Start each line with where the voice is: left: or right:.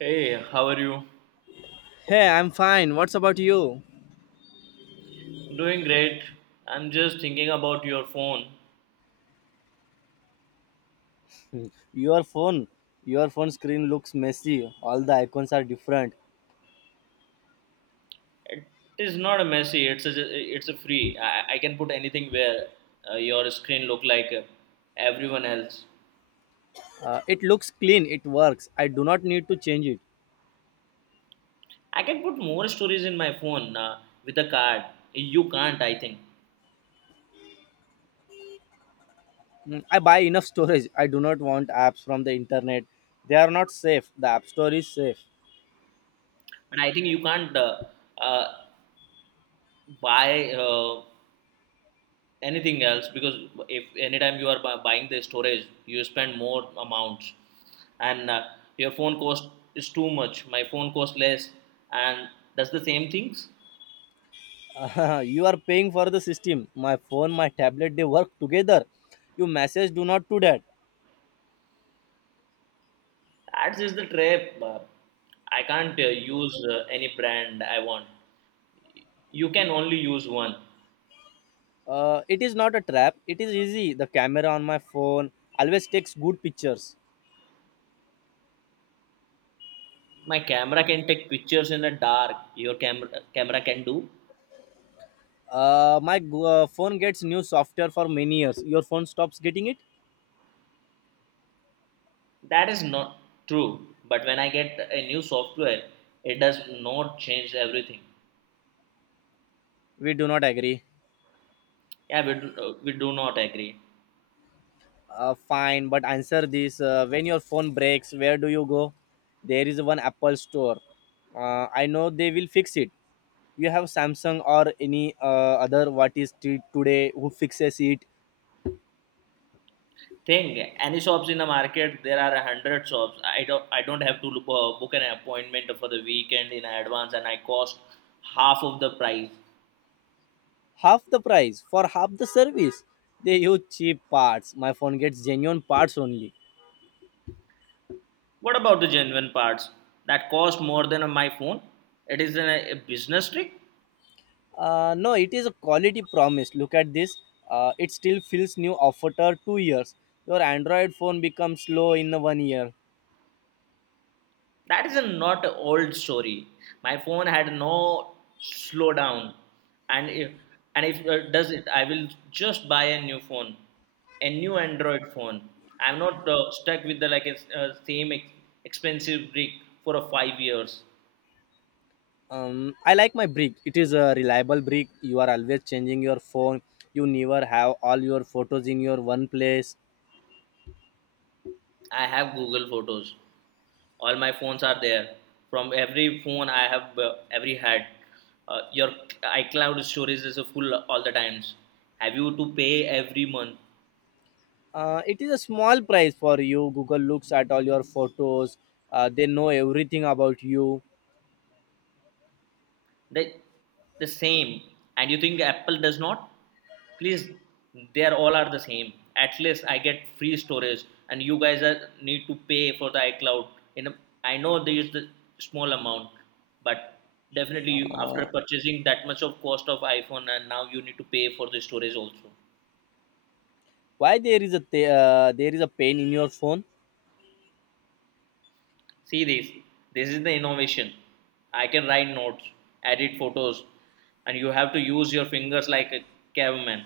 right: Hey, how are you?
left: Hey, I'm fine. What's about you?
right: Doing great. I'm just thinking about your phone.
left: your phone your phone screen looks messy. All the icons are different.
right: It is not a messy. It's a free. I can put anything where your screen look like everyone else.
left: It looks clean. It works. I do not need to change it.
right: I can put more stories in my phone with a card. You can't, I think.
left: Mm, I buy enough storage. I do not want apps from the internet. They are not safe. The App Store is safe.
right: But I think you can't uh, buy. Anything else because if anytime you are buying the storage, you spend more amounts, and your phone cost is too much. My phone cost less and does the same things.
left: You are paying for the system. My phone, my tablet, they work together. You message, do not do that.
right: That is the trap. I can't use any brand I want. You can only use one.
left: It is not a trap, it is easy. The camera on my phone always takes good pictures.
right: My camera can take pictures in the dark. Your camera can do.
left: My phone gets new software for many years. Your phone stops getting it?
right: That is not true, but when I get a new software, it does not change everything.
left: We do not agree.
right: Yeah, we do not agree.
left: Fine, but answer this. When your phone breaks, where do you go? There is one Apple store. I know they will fix it. You have Samsung or any other, what is today who fixes it?
right: Thing. Any shops in the market, there are 100 shops. I don't have to look, book an appointment for the weekend in advance, and I cost half of the price.
left: Half the price for half the service. They use cheap parts. My phone gets genuine parts only.
right: What about the genuine parts that cost more than my phone? It is a business trick.
left: No, it is a quality promise. Look at this. It still feels new after 2 years. Your Android phone becomes slow in 1 year.
right: That is a not a old story. My phone had no slowdown, and if does it, I will just buy a new phone, a new Android phone. I'm not stuck with the like a same expensive brick for a 5 years.
left: I like my brick. It is a reliable brick. You are always changing your phone. You never have all your photos in your one place.
right: I have Google Photos. All my phones are there. From every phone I have, every had. Your iCloud storage is full all the times. Have you to pay every month?
left: It is a small price for you. Google looks at all your photos. They know everything about you.
right: the the same. And you think Apple does not? Please, they are all are the same. At least I get free storage, and you guys need to pay for the iCloud in a, I know there is the small amount, but definitely after purchasing that much of cost of iPhone, and now you need to pay for the storage also.
left: Why there is a there is a pain in your phone?
right: See this. This is the innovation. I can write notes, edit photos, and you have to use your fingers like a caveman.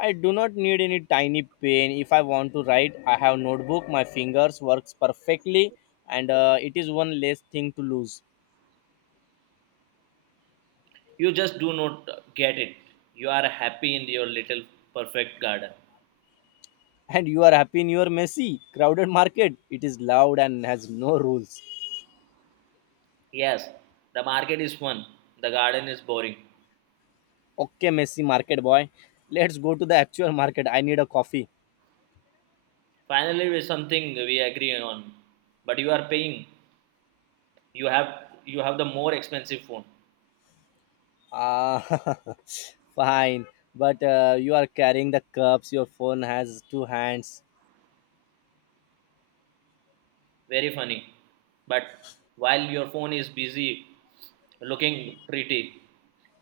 left: I do not need any tiny pen. If I want to write, I have notebook. My fingers works perfectly, and it is one less thing to lose.
right: You just do not get it. You are happy in your little perfect garden.
left: And you are happy in your messy, crowded market. It is loud and has no rules.
right: Yes, the market is fun, the garden is boring.
left: Okay, messy market boy. Let's go to the actual market. I need a coffee.
right: Finally, with something we agree on, but you are paying. You have you have the more expensive phone.
left: Ah, fine. But you are carrying the cups. Your phone has two hands.
right: Very funny, but while your phone is busy looking pretty,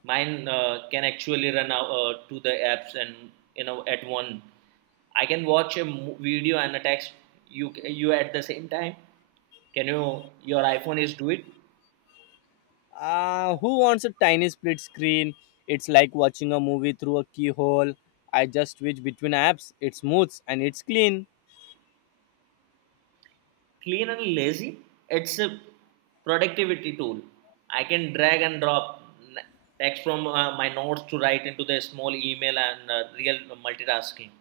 right: mine can actually run out to the apps and you know at one. I can watch a video and a text you you at the same time. Your iPhone is do it?
left: Who wants a tiny split screen? It's like watching a movie through a keyhole. I just switch between apps. It's smooth and it's clean.
right: Clean and lazy. It's a productivity tool. I can drag and drop text from my notes to write into the small email, and real multitasking.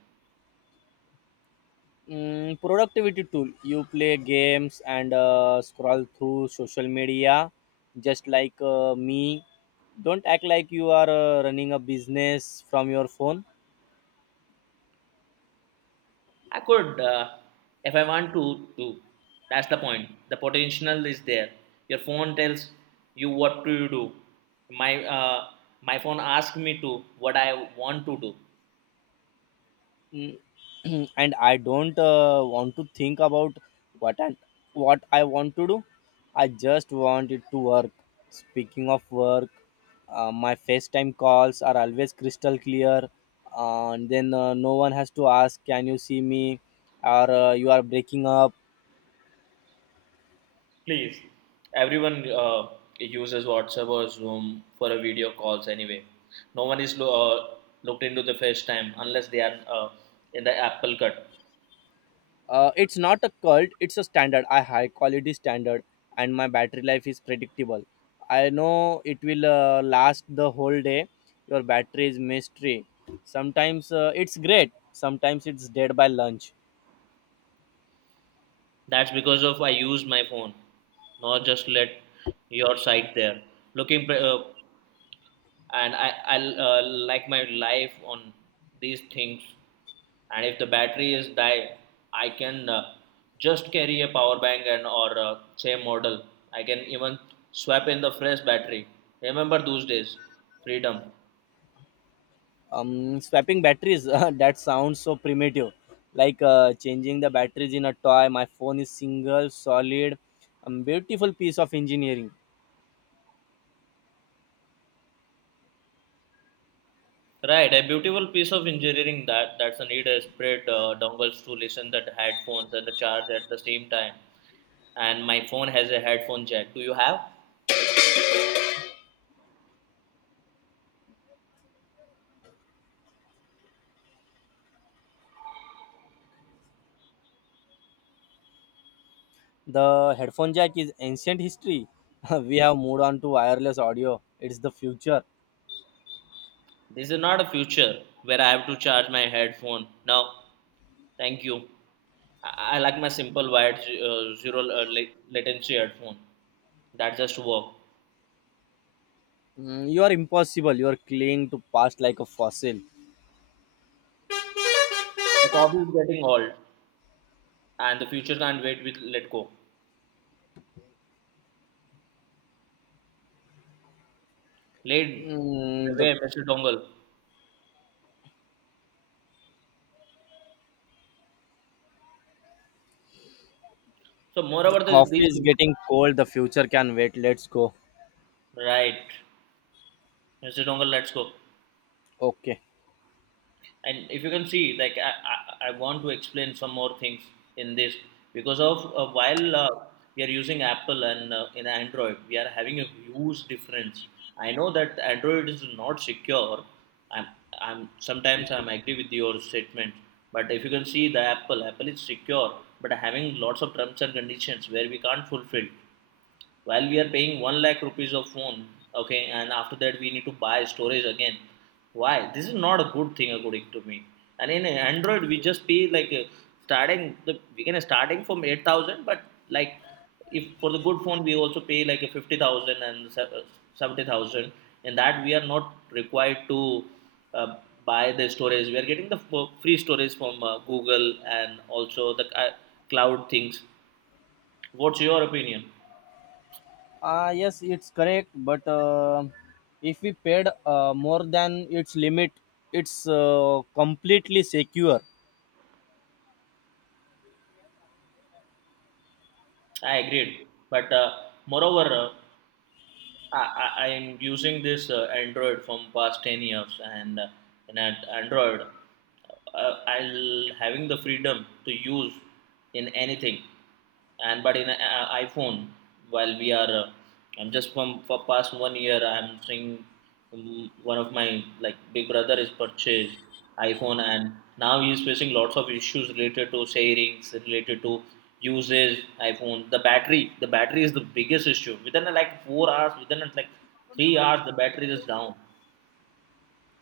left: Mm, productivity tool. You play games and scroll through social media, just like me. Don't act like you are running a business from your phone.
right: I could, if I want to, do. That's the point. The potential is there. Your phone tells you what to do. My uh, my phone asks me to what I want to do.
left: Mm, and I don't want to think about what and what I want to do. I just want it to work. Speaking of work, my FaceTime calls are always crystal clear, and then no one has to ask, "Can you see me?" or "You are breaking up."
right: Please, everyone uses WhatsApp or Zoom for a video calls anyway. No one is looked into the FaceTime unless they are in the Apple cut.
left: It's not a cult, it's a standard, a high quality standard. And my battery life is predictable. I know it will last the whole day. Your battery is mystery. Sometimes it's great, sometimes it's dead by lunch.
right: That's because of I use my phone, not just let your site there. Looking, and I like my life on these things, and if the battery is die, I can just carry a power bank, and or same model, I can even swap in the fresh battery. Remember those days? Freedom.
left: Um, swapping batteries, that sounds so primitive, like changing the batteries in a toy. My phone is single, solid, beautiful piece of engineering.
right: Right, a beautiful piece of engineering that's a need a spread dongles to listen that headphones and the charge at the same time. And my phone has a headphone jack, do you have?
left: The headphone jack is ancient history. We have moved on to wireless audio. It's the future.
right: This is not a future where I have to charge my headphone. No, thank you. I like my simple wired, zero latency headphone that just work.
left: Mm, you are impossible. You are clinging to past like a fossil.
right: The coffee is getting old, and the future can't wait with let go. Lead the
left: Mm, the
right: way, Mr. Dongle. So,
left: the
right: moreover,
left: coffee
right: these
left: is
right: things.
left: getting cold. The future can wait. Let's go.
right: Right, Mr. Dongle, let's go.
left: Okay.
right: And if you can see like I want to explain some more things in this, because of while we are using Apple, and in Android we are having a huge difference. I know that Android is not secure. I'm i'm sometimes I'm agree with your statement, but if you can see, the Apple is secure, but having lots of terms and conditions where we can't fulfill while we are paying 1 lakh rupees of phone. Okay, and after that we need to buy storage again. Why this is not a good thing according to me? And in Android we just pay like starting the we can starting from 8,000, but like if for the good phone we also pay like a 50,000 and 70,000. In that we are not required to uh, buy the storage. We are getting the free storage from Google, and also the cloud things. What's your opinion?
left: Ah yes, it's correct. But if we paid more than its limit, it's completely secure.
right: I agreed, but moreover, I am using this Android from past 10 years, and in at Android, I'll having the freedom to use in anything, and but in iPhone, while I'm just from for past 1 year, I'm seeing, one of my like big brother is purchased iPhone, and now he is facing lots of issues related to sharings, related to uses iPhone. The battery is the biggest issue. Within like 4 hours, within like 3 hours the battery is down.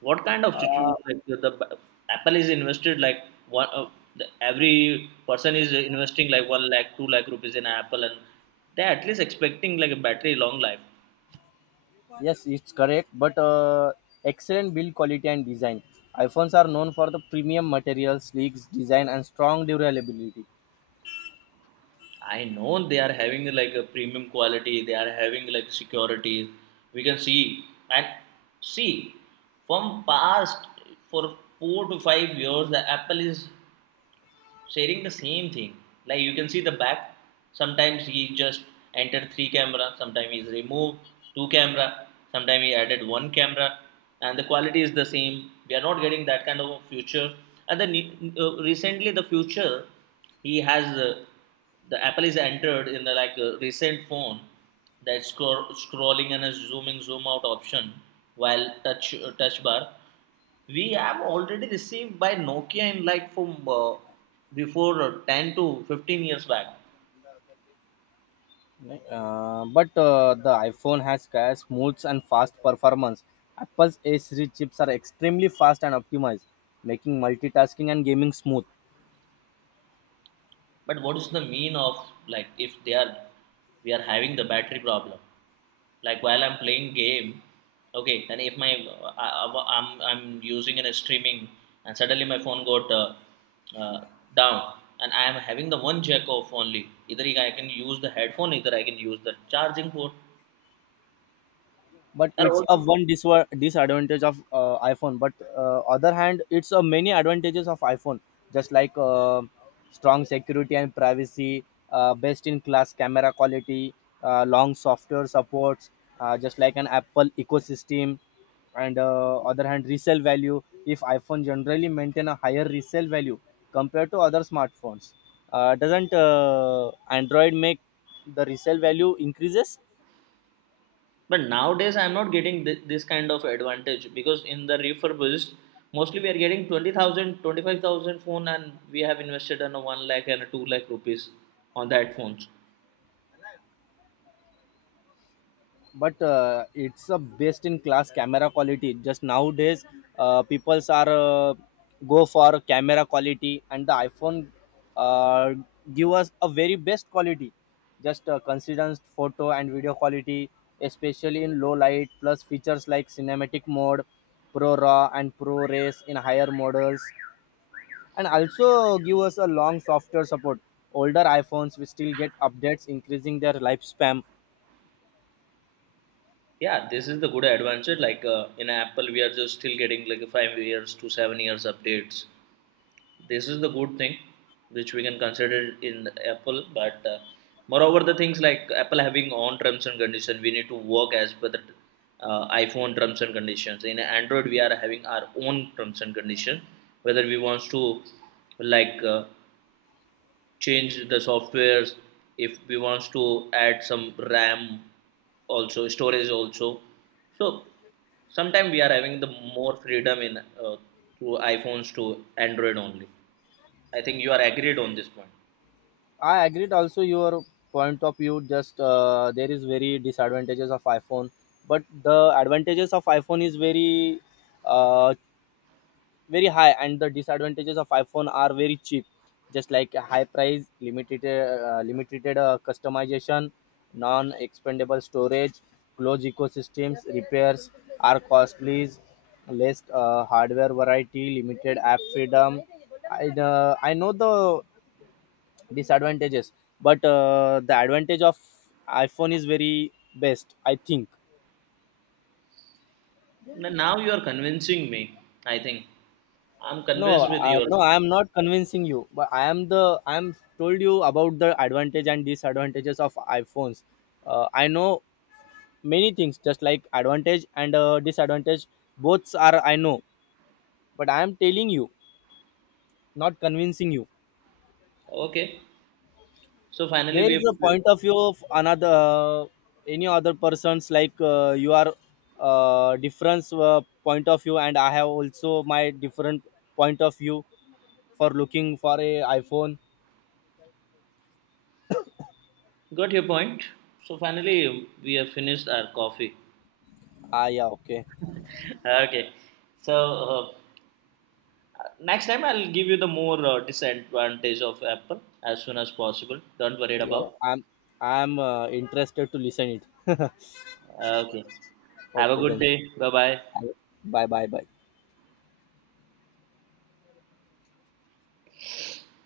right: What kind of situation, like Apple is invested like one uh, every person is investing like 1 lakh 2 lakh rupees in Apple, and they're at least expecting like a battery long life.
left: Yes, it's correct, but excellent build quality and design. iPhones are known for the premium materials, sleek design, and strong durability.
right: I know they are having like a premium quality, they are having like security. We can see and see from past for 4 to 5 years the Apple is sharing the same thing. Like you can see the back. Sometimes he just entered three camera. Sometimes he's removed two camera. Sometimes he added one camera, and the quality is the same. We are not getting that kind of a future. And then recently, the future he has the Apple is entered in the like recent phone that scrolling and a zoom out option, while touch bar we have already received by Nokia in like from before 10 to 15 years back.
left: But The iPhone has smooth and fast performance. Apple's A series chips are extremely fast and optimized, making multitasking and gaming smooth.
right: But what is the mean of, like if they are we are having the battery problem? Like while I'm playing game, okay, and if my I, am I'm using an streaming, and suddenly my phone got uh, down, and I am having the one jack off only. Either I can use the headphone, either I can use the charging port.
left: But
right: There are
left: it's a
right: also,
left: one disadvantage of iPhone, but other hand, it's a many advantages of iPhone. Just like strong security and privacy, best in class camera quality, long software supports, just like an Apple ecosystem, and other hand, resale value. If iPhone generally maintain a higher resale value compared to other smartphones. Doesn't Android make the resale value increases?
right: but nowadays I'm not getting this kind of advantage, because in the refurbished mostly we are getting 20,000, 25,000 phone, and we have invested on a 1 lakh and a 2 lakh rupees on that phones.
left: But it's a best in class camera quality. Just nowadays people are uh, go for camera quality, and the iPhone uh, give us a very best quality. Just considers photo and video quality, especially in low light, plus features like cinematic mode, pro raw and pro race in higher models. And also give us a long software support. Older iPhones will still get updates, increasing their lifespan.
right: Yeah, this is the good advantage. Like in Apple we are just still getting like a 5 years to 7 years updates. This is the good thing which we can consider in Apple. But moreover, the things like Apple having own terms and condition, we need to work as per the iPhone terms and conditions. In Android we are having our own terms and condition, whether we wants to like change the softwares, if we wants to add some ram also, storage also. So sometimes we are having the more freedom in through iPhones to Android only. I think you are agreed on this point.
left: I agreed also your point of view. Just there is very disadvantages of iPhone, but the advantages of iPhone is very, uh, very high, and the disadvantages of iPhone are very cheap. Just like high price, limited customization, non-expendable storage, closed ecosystems, repairs are costly, less hardware variety, limited app freedom. I know the disadvantages, but the advantage of iPhone is very best, I think.
right: Now you are convincing me. I think I'm
left: no
right: convinced with
left: uh,
right: your.
left: no I am not convincing you, but I am told you about the advantage and disadvantages of iPhones. I know many things, just like advantage and disadvantage, both are I know, but I am telling you, not convincing you.
right: Okay. So finally,
left: There
right: we
left: is
right: have
left: a point of view of another, any other persons. Like you are different point of view, and I have also my different point of view for looking for a iPhone.
right: got your point. So finally, we have finished our coffee.
left: Ah, yeah, okay.
right: Okay. So uh, next time, I'll give you the more disadvantage of Apple as soon as possible. Don't worry
left: Yeah,
right: about.
left: I'm interested to listen it.
right: Okay. Have a
left: Okay
right: good
left: then.
right: day. Bye bye.
left: Bye bye bye.